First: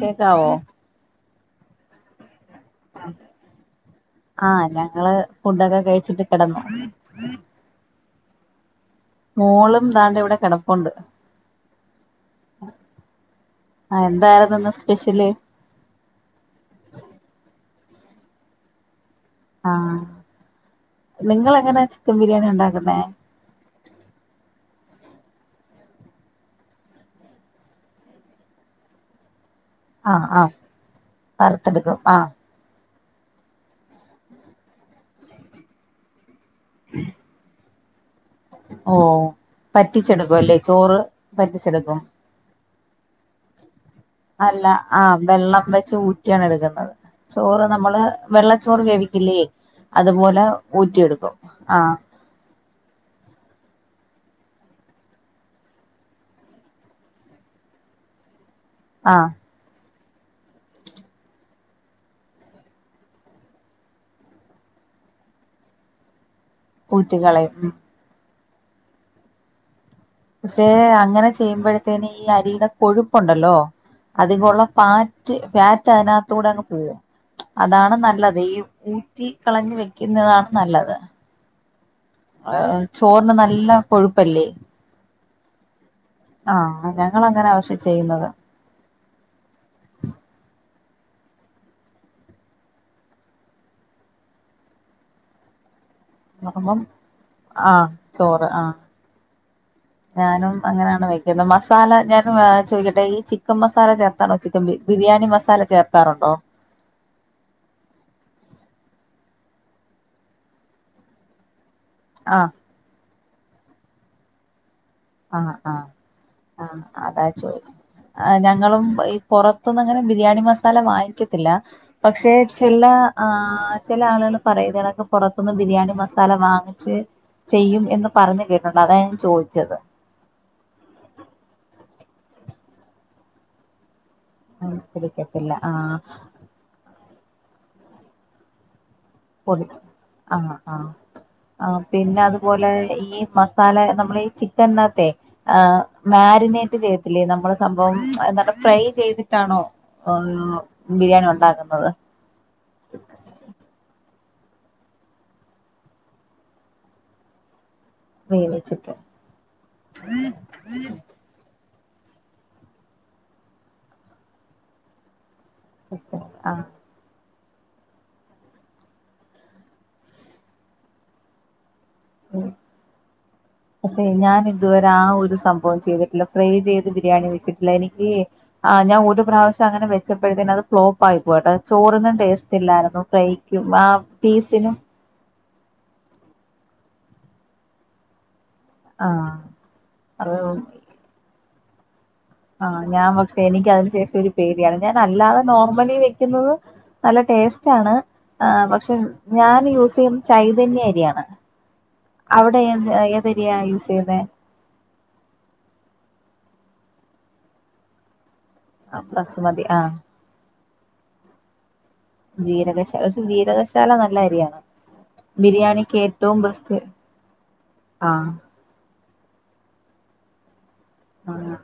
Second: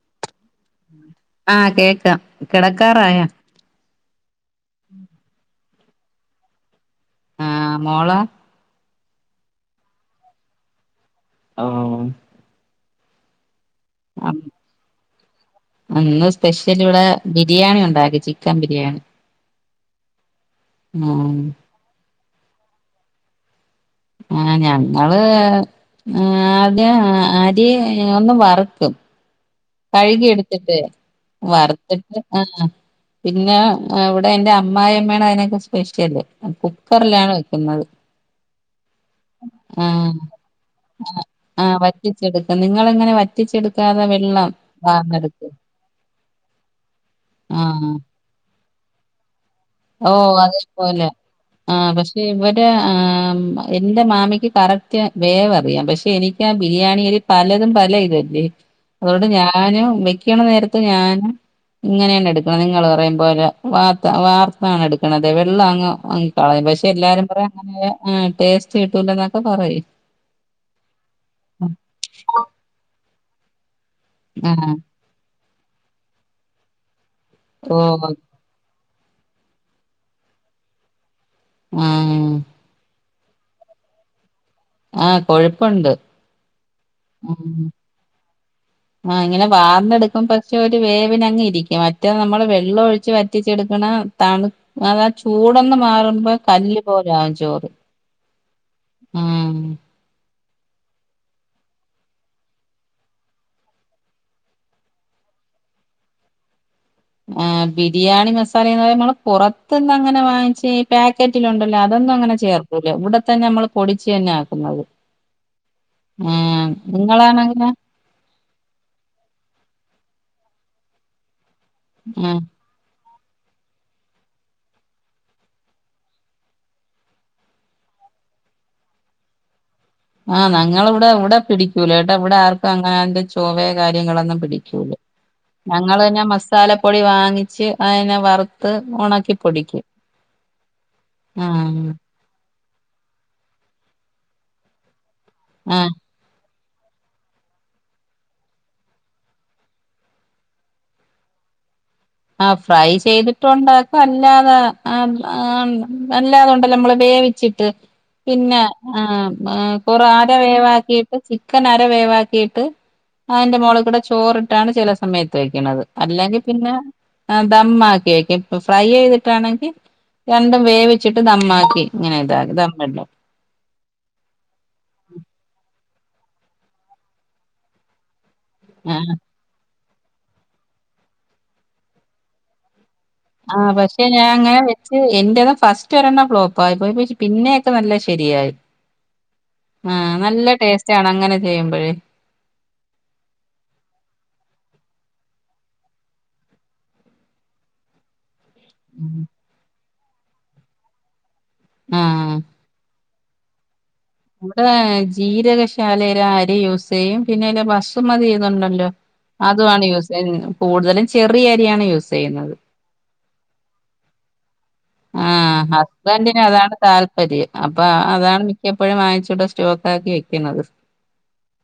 കേക്കാവോ ആഹ് കേക്കാം കെടക്കാറായാ ആഹ് ഞങ്ങള് ഫുഡൊക്കെ കഴിച്ചിട്ട് കെടന്നു ആഹ് മോളോ മോളും ദാണ്ടിവിടെ കെടപ്പൊണ്ട് ആഹ് ആഹ് എന്താര്ന്ന് സ്പെഷ്യല് ഇന്ന് സ്പെഷ്യൽ ഇവിടെ ബിരിയാണി ഉണ്ടാക്കി ചിക്കൻ ബിരിയാണി ആഹ് ആഹ് നിങ്ങളെങ്ങനാ ചിക്കൻ ബിരിയാണി ഉണ്ടാക്കുന്നേ ആഹ് ഞങ്ങള് ആദ്യം അരി ഒന്ന് വറുക്കും ആഹ് കഴികി ആഹ് എടുത്തിട്ട് വറ്ത്തിട്ട് ആഹ് പിന്ന ആഹ് ഇവിടെ ന്റെ അമ്മായിമ്മയാണ് അയിനൊക്കെ സ്പെഷ്യല് മ്മ് കുക്കറിലാണ് വെക്കുന്നത് ഓഹ് ആഹ് പറ്റിച്ചെടുക്കുവല്ലേ ചോറ് പറ്റിച്ചെടുക്കും - നിങ്ങളെങ്ങനെ വറ്റിച്ചെടുക്കാത അല്ല ആഹ് വെള്ളം വെച്ച് ഊറ്റ്യാണ് എടുക്കുന്നത് ചോറ് ആഹ് നമ്മള് വെള്ളച്ചോറ് വേവിക്കില്ലേ അതുപോല ഊറ്റി എടുക്കും ആഹ് ഇവട ആഹ് എൻ്റ മാമിക്ക് കറക്റ്റ് വേവ് അറിയാം പെശ്ശെ എനിക്ക ബിരിയാണിയരി പലതും പല ഇതല്ലേ അതൊണ്ട് ആഹ് ഞാനും വെക്കണ നേരത്ത് ഞാനും ഇങ്ങനേണ് എടുക്കണ നിങ്ങള് പറയും പോല വാർത്ത വാർ ആണ് എടുക്കണത് വെള്ളം അങ്ങ് അങ്ങ് കളയും പെശ്ശെ എല്ലാരും പറ ഊറ്റിക്കളയും ഉം അങ്ങനെ ആഹ് ടേസ്റ്റ് കിട്ടൂല്ലന്നൊക്കെ പറയും ശ്ശേ അങ്ങനെ ചെയ്യുമ്പോഴത്തേന് ഈ അരിയിടെ കൊഴുപ്പൊണ്ടല്ലോ അതിക് ഒള്ള ആഹ് പാ റ്റ് ഫാറ്റ് അതിനാത്തൂടങ്ങ് പോഉം അതാണ് ഓഹ് നല്ലത് ഈഊ തീ കളഞ്ഞ് വെക്കുന്നതാണ് നല്ലത് ഉം ആ ചോറിന് നല്ല കൊഴുപ്പല്ലേ ആഹ് കൊഴുപ്പുണ്ട് ആഹ് ഉം ഞങ്ങളങ്ങനാ പക്ഷെ ചെയ്യുന്നത് ആഹ് ഇങ്ങനെ വാർന്നെടുക്കും പക്ഷെ ഒരു വേവിനങ്ങിരിക്കും മറ്റേ നമ്മള് വെള്ളം ഒഴിച്ച് വറ്റിച്ചെടുക്കണം തണും അത് ആ ചൂടൊന്ന് മാറും അപ്പം കല്ല് പോലാവും ചോറ് ആഹ് ചോറ് ആഹ് മ്മ് ഞാനും അങ്ങനാണ് വെക്കുന്ന മസാല ഞാനും ആ ചോയിക്കട്ടെ ഈ ചിക്കൻ മസാല ചേർ ണോ ചിക്കൻ ബി ബിരിയാണി മസാല ചേർക്കാറൊണ്ടോ മ്മ് ആഹ് ബിരിയാണി മസാലേന്ന് പറയ് നമ്മള് പുറത്ത്ന്ന് അങ്ങനെ വാങ്ങിച്ചി പാക്കറ്റിലിണ്ടല്ലോ അതൊന്നു അങ്ങന ആഹ് ചേർക്കൂല ഇവ്ടത്തന്ന മ്മള് പൊടിച്ച് തന്നാ ആക്കുന്നത് ആഹ് ആഹ് മ്മ് ആഹ് അതാ നിങ്ങളാണെങ്കിലാ ചോദിച്ച ആഹ് ഞങ്ങളും ഈ പുറത്ത്ന്നങ്ങന ബിരിയാണി മസാല വാങ്ങിക്കത്തില്ല പക്ഷേ ആഹ് ചെ ചെല്ല ആഹ് ചെല ആളുകള് പറയു ഇത്കണകക്ക് പുറത്തുന്ന് ബിരിയാണി മസാല വാങ്ങിച്ച് ചെയ്യും എന്ന് പറഞ്ഞ് കേട്ട്ട്ടൊണ്ട് അതാ ഞാൻ ചോയിച്ചത് ആഹ് ഞങ്ങളിവിട ഇവിട പിടിക്കൂലേട്ടാ ഇവിട ആർക്കും അങ്ങന ആയിന്റ ചൊവയ കാര്യങ്ങളൊന്നും പി ഉം ടിക്കൂല പിടിക്കത്തില്ല ആഹ് ഞങ്ങള് ന്നെ മസാലപ്പൊടി വാങ്ങിച്ച് അയിനെ വറുത്ത് ഒണക്കി പ്പോണ് ആഹ് ആഹ് ആഹ് പിന്നെ അത് അത് പോലെ ഈ മസാല നമ്മള് ഈ ചിക്കൻ ന്നായ്ത് ആഹ് മാരിനേറ്റ് ചെയ്ത്തില്ലേ നമ്മള് സംഭവം ഫ്രൈ ചെയ്തിട്ടാണോ ബിരിയാണി ഉണ്ടാക്കുന്നത് ആ ഫ്രൈ ചെയ്തിട്ടുണ്ടാക്കും അല്ലാതെ അല്ലാത ഉണ്ടല്ല നമ്മള് വേവിച്ചിട്ട് പിന്നെ വേവിച്ചിട്ട് കൊറ ആര വേവാക്കിട്ട് ചിക്കൻ അര വേവാക്കിയിട്ട് അതിന്റെ മോളെ കൂടെ ചോറിട്ടാണ് ചില സമയത്ത് തെയ്ക്കണത് അല്ലെങ്കിൽ ആഹ് പിന്നെ ആ ദമാക്കി വക്കെ ഇപ്പ ഫ്രൈ ചെയ്തിട്ടാണെങ്കിൽ രണ്ടും വേവിച്ചിട്ട് ദമാക്കി ങ്ങനെ ഇതാ ഉം തമ്മല്ല പക്ഷെ ഞാൻ ഇതുവരെ ആ ഒരു സംഭവം ചെയ്തിട്ടില്ല ഫ്രൈ ചെയ്ത് ബിരിയാണി വെച്ചിട്ടില്ല എനിക്ക് ആഹ് ഞാൻ ഒരു പ്രാവശ്യം അങ്ങനെ വെച്ചപ്പോഴത്തേന് അത് ഫ്ലോപ്പ് പോയിട്ടെ ചോറിനും ടേസ്റ്റ്ല്ലായിരുന്നു യിക്കും ആ പീസിനും എന്റെത ഫസ്റ്റ് ഒരെണ്ണം ഫ്ലോപ്പായി പോയി പിന്നെയക്കെ നല്ല ശരിയായി ആഹ് ആഹ് അത് നല്ല ടേസ്റ്റ് ആണ് അങ്ങനെ ചെയ്യുമ്പോഴേ ആഹ് ഞാൻ പക്ഷെ എനിക്ക് അതിന് ശേഷം ഒരു പേടിയാണ് ഞാൻ അല്ലാതെ നോർമലി വെക്കുന്നത് നല്ല ടേസ്റ്റ് ആണ് ആഹ് പക്ഷെ ഉം ഞാൻ യൂസ് ചെയ്യുന്ന ചൈതന്യ അരിയാണ് ആഹ് അവിടെ ത് അരിയാ യൂസ് ചെയ്ന്നെ ഇവിടെ ജീരകശാലയിൽ അരി യൂസ് ചെയ്യും പിന്നെ അല ബസുമതി ന്നുണ്ടല്ലോ ബസുമതി അതാണ് ആഹ് യൂസ് കൂടുതലും ചെറിയരിയാണ് യൂസ് ചെയ്യുന്നത് ജീരകശാല ജീരകശാല നല്ല അരിയാണ് ആഹ് ബിരിയാണിക്ക് ഏറ്റവും ഹസ്ബൻഡന് അതാണ് ബെസ്റ്റ് താല്പര്യം അപ്പൊ ആഹ് അതാണ് എപ്പോഴും വങ്ങച്ചോട്ട സ്റ്റോക്ക ആക്കി വെക്കണുന്നത് ആഹ്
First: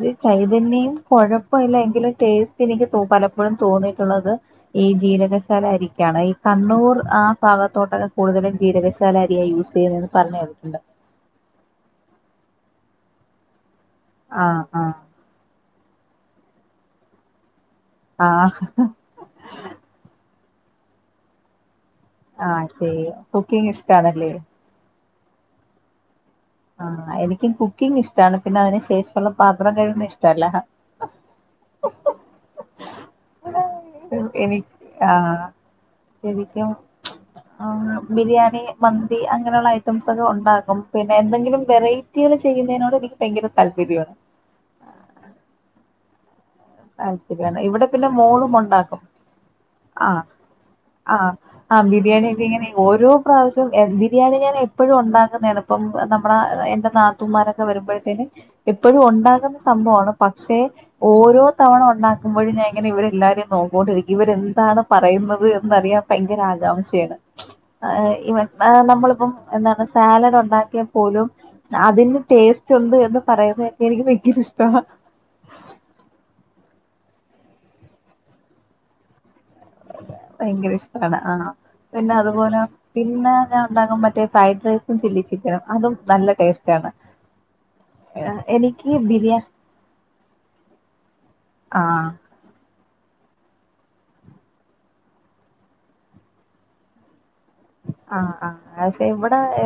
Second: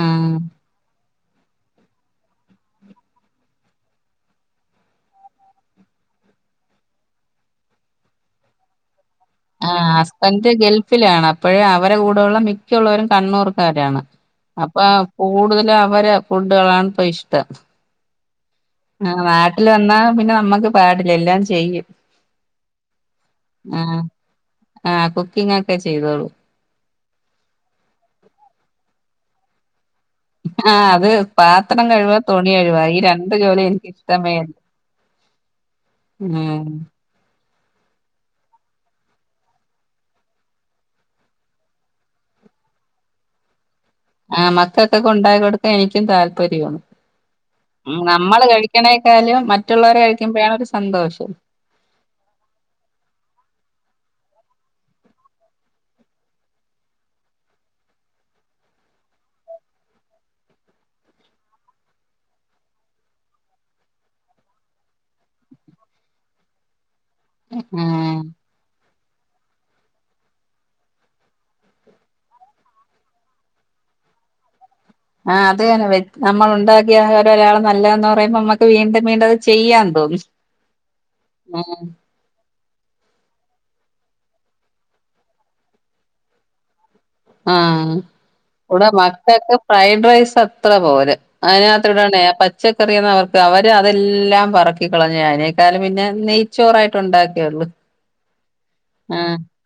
ഒരു ചൈതന്യം കൊഴപ്പല്ല എങ്കിലും ടേസ്റ്റ് എനിക്ക് പലപ്പോഴും തോന്നിയിട്ടുള്ളത് ഈ ജീരകശാല അരിക്കാണ് ഈ കണ്ണൂർ ആ ഭാഗത്തോട്ടൊക്കെ കൂടുതലും ജീരകശ ഷാലാ അരിയാ യൂസ് ചെയ്യുന്നത പറഞ്ഞഞ് കേട്ടിട്ടണ്ടോ ത്തിലാണ് അപ്പോഴേ അവരെടെ കൂടെയുള്ള മിക്കുള്ളവരും കണ്ണൂർക്കാരാണ് ആഹ് അപ്പൊ ആഹ് കൂടുതലും അവരെ ഫുഡുകളാണ് ഇപ്പ ഇഷ്ടം ആഹ് ആഹ് നാട്ടിൽ വന്നാ പിന്നെ നമ്മുക്ക് പാടില്ല എല്ലാം ചെയ്യും ആഹ് ചെയ്യും കുക്കിംഗ് ആഹ് ഇഷ്ടണല്ലേ ആഹ് കുക്കിംഗ ഒക്കെ ചെയ്തോളൂ ആഹ് എനിക്ക് കുക്കിംഗ് ഇഷ്ടമാണ് പിന്നെ അതിനു ശേഷമുള്ള പാത്രം കഴിയും ഇഷ്ട ആഹ് അത് പാത്രം കഴിവ തുണി കഴിവ ഈ രണ്ട് ജോലി എനക്ക്ഷ്ടമേല്ല എനിക്ക് ആഹ് ഉം ശരിക്കും ആഹ് ബിരിയാണി മന്തി അങ്ങനെയുള്ള ഐറ്റംസ് ഒക്കെ ഉണ്ടാക്കും പിന്നെ എന്തെങ്കിലും വെറൈറ്റികൾ ചെയ്യുന്നതിനോട് എനിക്ക് ഭയങ്കര താല്പര്യമാണ് ആ മക്കൊക്കൊക്കെ ഉണ്ടായി കൊടുക്കാ എനിക്കും താല്പര്യംമാണ് താല്പര്യമാണ് ഇവിടെ പിന്നെ നമ്മള് മോളും ഉണ്ടാക്കും കഴിക്കണേക്കാളും മറ്റുള്ളവരെ കഴിക്കുമ്പോഴണ ഒരു സന്തോഷം ആഹ ബിരിയാണി ഒക്കെ ഇങ്ങനെ ഓരോ പ്രാവശ്യവും ബിരിയാണി ഞാൻ എപ്പോഴും ഉണ്ടാക്കുന്നതാണ് ഇപ്പം നമ്മുടെ എന്റെ നാത്തുമാരൊക്കെ വരുമ്പോഴത്തേന് എപ്പോഴും ഉണ്ടാകുന്ന സംഭവമാണ് പക്ഷെ ഓരോ തവണ ഉണ്ടാക്കുമ്പോഴും ഞാൻ ഇങ്ങനെ ഇവരെല്ലാരെയും നോക്കൊണ്ടിരിക്കും ഇവരെ എന്താണ് പറയുന്നത് എന്നറിയാം ഭയങ്കര ആകാംക്ഷയാണ് അ ആ ഉം ഇവ ആ നമ്മളിപ്പം എന്താണ് സാലഡ് ഒണ്ടാക്കിയാ പോലും അതിന്ന് ടേസ്റ്റ് ഉണ്ട് എന്ന് പറയുന്നക്കെ എനിക്ക് ഭയങ്കര ഇഷ്ടാ ആ അത് എന്നെ നമ്മള് ഉണ്ടാക്കിയ ആഹാരം ഒരാള് നല്ലതെന്ന് പറയുമ്പൊ നമ്മക്ക് വീണ്ടും വീണ്ടും അത് ചെയ്യാ തോന്നും ഭയങ്കര ഇഷ്ടാണ് ആ ഉം പിന്നെ അത്പോല പിന്നെ ഞാൻ ഉണ്ടാകും മറ്റെ ഫ്രൈഡ് റൈസും ചില്ലി ചിക്കനും അതും നല്ല ടേസ്റ്റാണ് ആ ഇവടെ എനിക്ക് ബിരിയാ മക്കക്ക് ഫ്രൈഡ് റൈസ് അത്ര പോര അയിനകത്ത് ആഹ് ഇട്ണെപ ച്ചക്കറിയുന്നവർക്ക് അവര് അതെല്ലാം പെറക്കിക്കളഞ്ഞ് അയിനെക്കാലും പിന്നെ നെയ്ച്ചോറായിട്ട് ഉണ്ടാക്കിയൊള്ളു ആ ആ അയ് ശെ ഇവടെ ഏ.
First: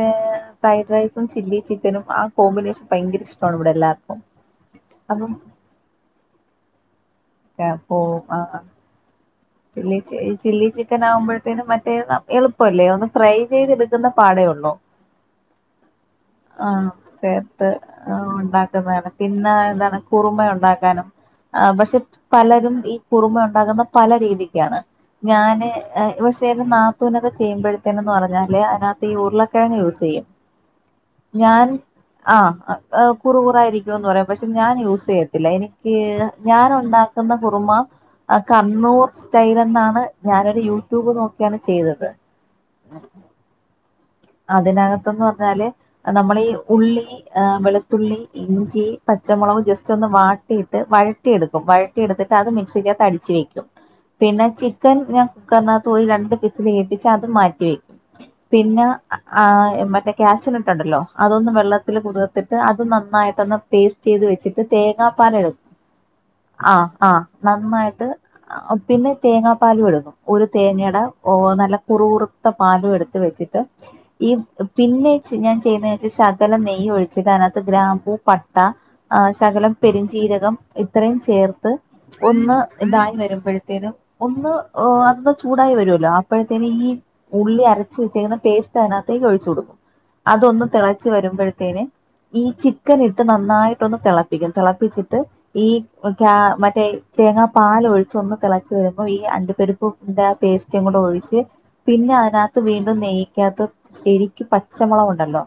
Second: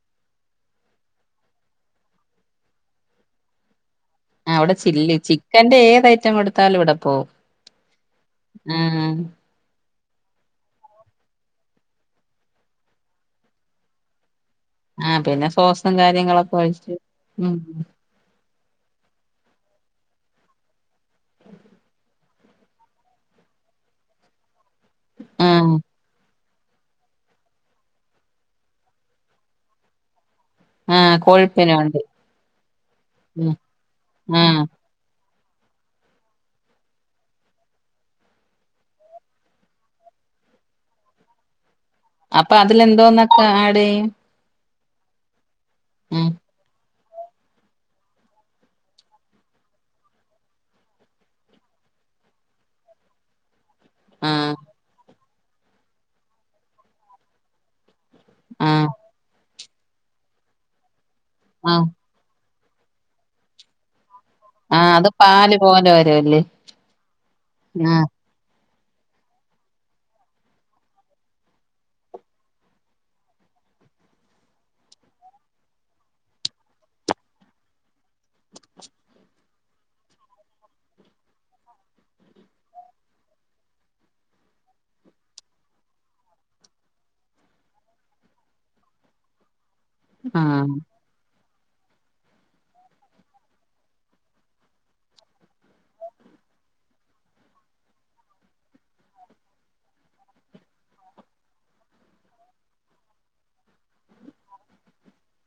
ഫ്രൈഡ് റൈസും ചില്ലി ചിക്കനും ആ കോമ്പിനേഷൻ ഭയങ്കര ഇഷ്ട്ടാണ് ഇവടെ എല്ലാർക്കും ആ ഇവടെ ചില്ലി. ചിക്കന്റെ ഏത് ഐറ്റം കൊടുത്താലും ഇവടെ പോവും ഏ പോവും. ആ ആ ആഹ് ചില്ലി ചി ഈ ചില്ലി ചിക്കനാവുമ്പഴത്തേനും മറ്റെ എള്പ്പവല്ലെ ഒന്ന് ഫ്രൈ ചെയ്തെടുക്കുന്ന പാടെ ഒള്ളു ആ പിന്നെ സോസും കാര്യങ്ങളൊക്കെ ഒഴിച്ച് ഉം അ ഉണ്ടാക്കുന്നാണ് പിന്നെ എന്താണ് കുറുമയുണ്ടാക്കാനും ആ പഷെ. പലരും ഈ കുറുമ ഒണ്ടാക്കുന്ന പല രീതിക്കാണ് ഞാന് ആഹ് ഏ വഷ് ത്തേരു നാത്തൂനൊക്ക ചെയ്യുമ്പഴത്തീനുംന്ന് പറ്ഞ്ഞാല് അതിനകത്ത് ഈ ഉരുളക്കിഴങ് യൂസെയ്യും ആഹ് ഞാൻ കൊഴുപ്പിന് വേണ്ടി ആ ഹ് കുറ ഉം കുറായിരിക്കോന്ന് പറയും പക്ഷെ ആഹ് ഞാൻ യൂസെയ്യും ഇല്ല എനിക്ക് ഞാനുണ്ടാക്ക്ന്ന കുറുമ അ കണ്ണൂർ സ്റ്റൈലെന്നാണ് ഞാനൊര് യൂട്യൂബ് നോക്ക്യാണ് ചെയ്തത് അപ്പൊ അതിലെന്തോന്നൊക്കെ ആഡെയ്യും അതിനകത്ത്ന്ന് പറഞ്ഞാല് ഉം നമ്മളീ ഉള്ളി ആ വെളുത്തുള്ളി ഇഞ്ചി പച്ചമുളക് ജസ്റ്റൊന്ന് വാട്ടിയിട്ട് വഴറ്റിയെടുക്കും വഴ റ്റിയെടുത്തിട്ട് അത് മിക്സിക്കകത്ത് അടിച്ച് വെക്കും പിന്നെ ആഹ് ചിക്കൻ ഞാൻ കുക്കർനകത്ത് ഒര് രണ്ട് പിസില് കേപ്പിച്ച് അതും മാറ്റി വെക്കും പിന്ന ആഹ് ആ മറ്റെ ക്യാഷനട്ടുണ്ടല്ലൊ അതൊന്ന് ആഹ് വെള്ളത്തിൽ കുതിർ ത്തിട്ട് അത് നന്നായിട്ടൊന്ന് പേസ്റ്റീത് വെച്ചി ട്ട് ആഹ് അത് പാല് തേങ്ങാപ്പാലെടുക്കും പോലെ വരുവല്ലേ ആ ആ ആഹ് നന്നായിട്ട് പിന്നെ തേങ്ങാപ്പാലും എട്കും ഒര് തേങ്ങടെ ഓനല്ല കുറ് കുറുത്ത പാലു എടുത്ത് വെച്ചിട്ട് ഈ പിന്നെ ചി ഞാൻ ചെയ്യുന്നെയ് ച്ച ശകലം നെയ്യ് ഒഴ്ച്ചിട്ട് അതിനകത്ത് ഗ്രാമ്പൂ പട്ട ആ ശകലം പെരിഞ്ചീരകം ഇത്രയും ചേർത്ത് ഒന്ന് ഇതായി വരുമ്പഴ ത്തിനും. ഒന്ന് ഓ അന്ന് ചൂടായി വരുവല്ലൊ അപ്പഴത്തീന് ഈ- ഉള്ളി അരച്ച് വെച്ചേക്ക്ന്ന പേസ്റ്റ് അതിനകത്തേക്ക് ഒഴിച്ച് കൊടുക്കും അതൊന്ന് ആഹ് തെളച്ചു വരുമ്പഴത്തീന് ഈ ചിക്കനിട്ട് നന്നായിട്ടൊന്ന് തെളപ്പിക്കണം തെളപ്പിച്ചിട്ട് ഈ ക്യാ മറ്റെ തേങ്ങാ പാല് ഒഴിച്ചൊന്ന് തെളച്ചു വരുമ്പൊ ഈ അണ്ടിപരിപ്പും ഇതാ പേസ്റ്റും കുടെ ഒഴിച്ച് പിന്ന അതിനകത്ത് വീണ്ടും നെയ്ക്കകത്ത് ശരിക്കും പച്ചമൊളകുണ്ടല്ലൊ?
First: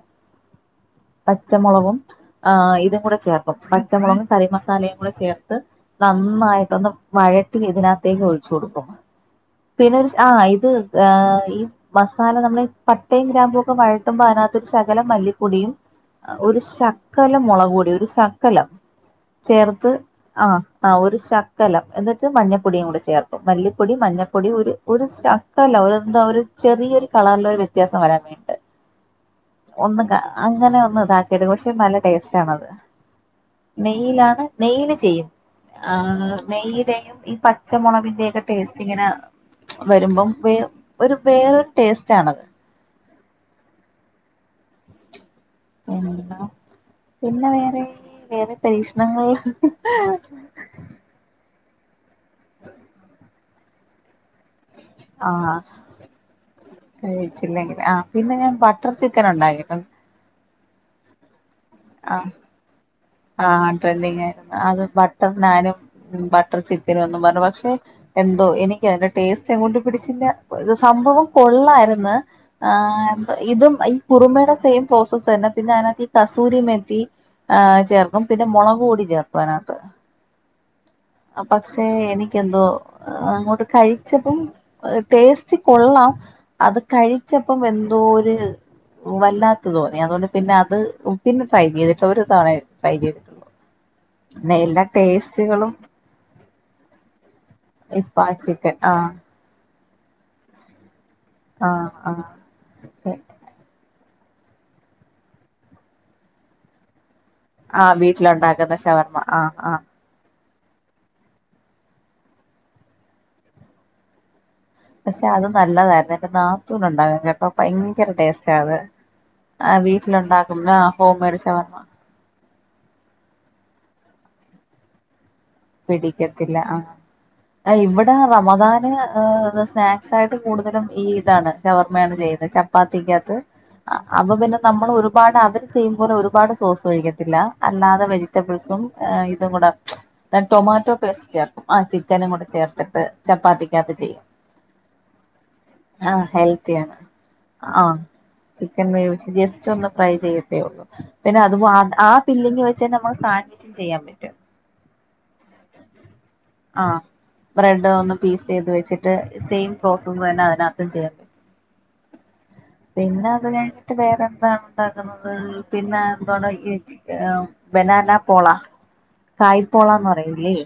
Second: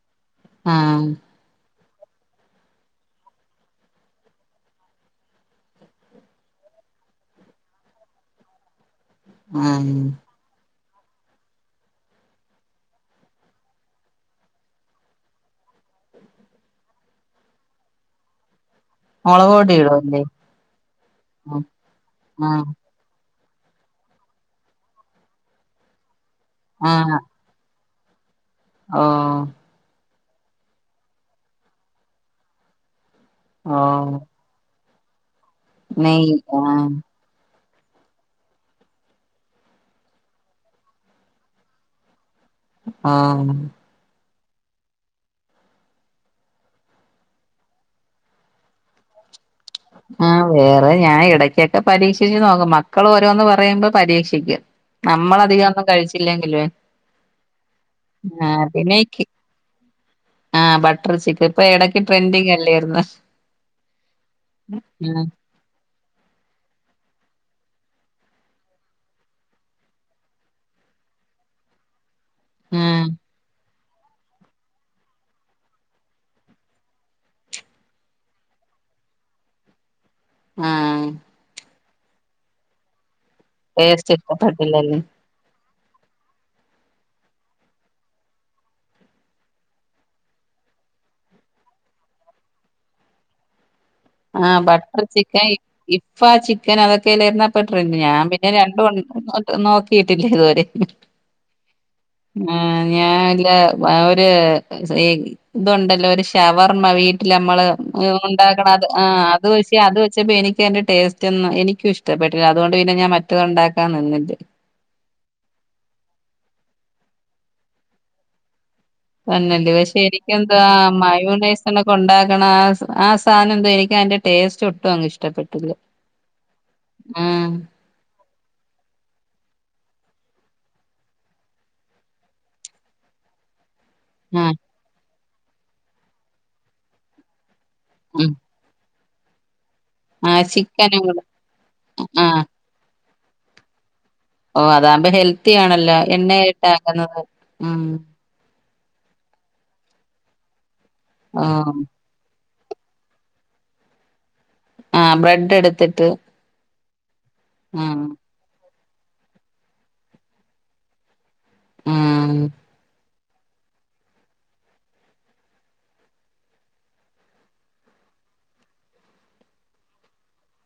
ആ പച്ചമൊളകും ആ ഇതും കുടെ ചേർക്കും പച്ചമൊളകും കറിമസാലയും കുടെ ചേർത്ത് നന്നായിട്ടൊന്ന് വഴ റ്റി ഇതിനകത്തേക്ക് ഒഴിച്ചു കൊടുക്കും. ആഹ് പിന്നൊര് ആ ഇത് ഏ ഈ മസാല നമ്മള് പട്ടേ ഗ്രാമ്പൊക്ക വഴട്ടുമ്പൊ അതിനകത്തൊര് ശകലം മല്ലിപ്പൊടിയും ഒര് ശക്കലം മൊളക്ക്പൊടി ഒര് ശക്കലം മുളക് പൊടി ചേർത്ത് ഇടുവല്ലേ ആഹ് ആഹ് ഒര് ആഹ് ശകലം എന്നിട്ട് ആഹ് മഞ്ഞപ്പൊടി കൂടെ ചേർക്കും മല്ലിപ്പൊടി മഞ്ഞപ്പൊടി ഒര് ഒര് ശകലം ഒര് എന്തൊ ഒരു ചെറിയൊര് കളർല് വ വ്യത്യാസം വരാൻ വേൺട്ട് ആഹ് ഓഹ് ഒന്ന് കാ അങ്ങനെ ഒന്ന് ഇതാക്കിയെട് പക്ഷേ നല്ല ടേസ്റ്റാണത് ഓഹ് നെയ്യിലാണ് നെയ്യ്ല് ചെയ്യും നെയ്യ് ആഹ് ആഹ് നെയ്യിലേയും ഈ പച്ചമൊളകിന്റേക്ക ടേസ്റ്റ് ഇങ്ങന വരുമ്പം വേ ഒരു വേറൊര് ടേസ്റ്റാണത് ആഹ് പിന്നെ വേറെ വേറെ പരീക്ഷണങ്ങൾ ആ വേറെ ഞാൻ ഇടക്കൊക്കെ പരീക്ഷിച്ച് നോക്കും മക്കൾ ഓരോന്ന് പറയുമ്പോ പരീക്ഷ ക്ഷിക്കും നമ്മൾ ആഹ് അധികം ഒന്നും കഴിച്ചില്ലെങ്കിലുവേ കഴിച്ചില്ലെങ്കിൽ ആ പിന്നെ ഞാൻ ആഹ് ബട്ടർ പിന്നെ ഈ കി ചിക്കൻ ഒണ്ടാക്കിട്ടോ ആഹ് ബട്ടർ ചിക്കൻ ഇപ്പോ ഇടക്ക് ആഹ് ട്രെൻഡിങ് അല്ലേയിരുന്ന ആഹ് ട്രെൻഡിങ് ആയിരുന്നു അത് ബട്ടർ നാനും ബട്ടർ ചിക്കനും എന്നും പറഞ്ഞു പക്ഷേ എന്തോ എനിക്ക് അതിന്റെ ടേസ്റ്റ് അങ്ങോട്ട് പിടിച്ചില്ല സംഭവം കൊള്ളാരുന്ന് ആഹ് ഇതും ഈ കുറുമയുടെ സെയിം പ്രോസസ് തന്നെ പിന്നെ അതിനകത്ത് ഈ കസൂരി മെത്തി ആഹ് ച ചേർക്കും പിന്നെ മുളക് കൂടി ചേർക്കും അതിനകത്ത് ആഹ് അപ്പോ പക്ഷേ എനിക്ക് എന്തോ അങ്ങോട്ട് ടേസ്റ്റ് കഴിച്ചപ്പം ഇഷ്ടപ്പെട്ടില്ലല്ലേ ടേസ്റ്റ് ച്ച് കൊള്ളാം അത് കഴിച്ചപ്പം എന്തോ ഒര് വല്ലാത്ത തോന്നി അതുകൊണ്ട് പിന്നെ അത് പിന്നെ ട്രൈ ചെയ്തിട്ട് ഒര് തവണേ ട്രൈ ചെയ്തിട്ടുള്ളു ആഹ് ബട്ടർ ചിക്കൻ ഇപ്പാ ആ ചിക്കൻ അതൊക്കെല്ലരുന്നോ ട്രെൻഡ് ഇപ്പ ഞാൻ പിന്നെ ചിക്കൻ രണ്ടു ആഹ് [unintelligible] നോക്കിയിട്ടില്ല ഇതുവരെ ആഹ് ആഹ് ആഹ് ഞാനല്ല ഒരു ഇതുണ്ടല്ലോ ഒരു ഷവർമ വിൽ വീട്ടിലമ്മള് ആഹ് ഒണ്ടാക്കണ വീട്ടിലുണ്ടാക്കുന്ന അത് ആ ഷവർമ്മ അത് ആഹ് വെച്ച് ആഹ് അത് വെച്ച് എനിക്കന്റെ ടേസ്റ്റ് റ്റന്നും എനിക്കും ഇഷ്ടപ്പെട്ടില്ല അതുകൊണ്ട് പിന്നെ ഞാൻ മറ്റത് ഒണ്ടാക്കാൻ നിന്നില്ല പക്ഷേ അത് നല്ലതാരുന്നു എന്റെ നാത്തൂന് ഒണ്ടാക്കും കേട്ടോ ഭയങ്കര ടേസ്റ്റ അത് തന്നല്ലേ ആഹ് പക്ഷേ എനിക്ക് എന്താ ആ വീട്ടിലുണ്ടാക്കുന്ന ഹോം മെയ്ഡ് ഷവർമ്മ മയോണൈസനൊക്കെ ഉണ്ടാക്കണ ആ ആ സാന ന്തോ എനിക്ക് അതിന്റെ ടേസ്റ്റ് ഒട്ടുംഅങ്ങ് ഇഷ്ടപ്പെട്ടില്ല പിടിക്കത്തില്ല ആഹ് ആഹ് ഇവടെ ടെ റമദാന് സ്നാക്സ് ആയിട്ട് കൂടുതലും ഈ ഇതാണ് ഷവർമ്മയാണ് ചെയ്യുന്നത് ച പ്പാത്തിക്കത്ത് അപ്പോ ആഹ് പിന്നെ നമ്മള് ഒരുപാട് അവര് ചെയ്യുമ്പോലെ ഒരുപാട് സോസ് ഒഴിക്കത്തില്ല അല്ലാതെ ഉം വെജിറ്റബിൾസും ഏഹ് ഇതും കൂടെ ആ ഞാൻ ടൊമാറ്റോ ചിക്കനും കൂടെ പേസ്റ്റ് ചേർക്കും ആ ചിക്കനും ആഹ് കൂടെ ചേർത്തിട്ട് ചപ്പാത്തിക്കത്ത് ചെയ്യും ഓഹ് അതാകുമ്പോ ഹെൽത്തിയാണല്ലോ ആ ഹെൽത്തിയാണ് എണ്ണായിട്ടക്കുന്നത് ഉം ആ ചിക്കൻ വേവിച്ച് ജസ്റ്റ് ഒന്ന് ഫ്രൈ ചെയ്യത്തേ ഒള്ളൂ പിന്നെ ഓ അതു അത് ആ ഫില്ലിംഗ് വെച്ചന്നെ നമുക്ക് സാൻവിച്ചും ചെയ്യാൻ പറ്റും ആഹ് ബ്രെഡ് എടുത്തിട്ട് ആഹ് ബ്രെഡ് ആഹ് ഒന്ന് പീസ് ചെയ്ത് വെച്ചിട്ട് ട്ട് സെയിം പ്രോസസ് തന്നെ അതിനകത്തും ചെയ്യാ ഉം പിന്നെ അത് കഴിഞ്ഞിട്ട് വേറെ എന്താണ് ഉണ്ടാക്കുന്നത് പിന്നെ എന്താണ് [unintelligible] എഹ് ബെനാന പോള കായ് പോളന്ന് പറയൂല്ലേ.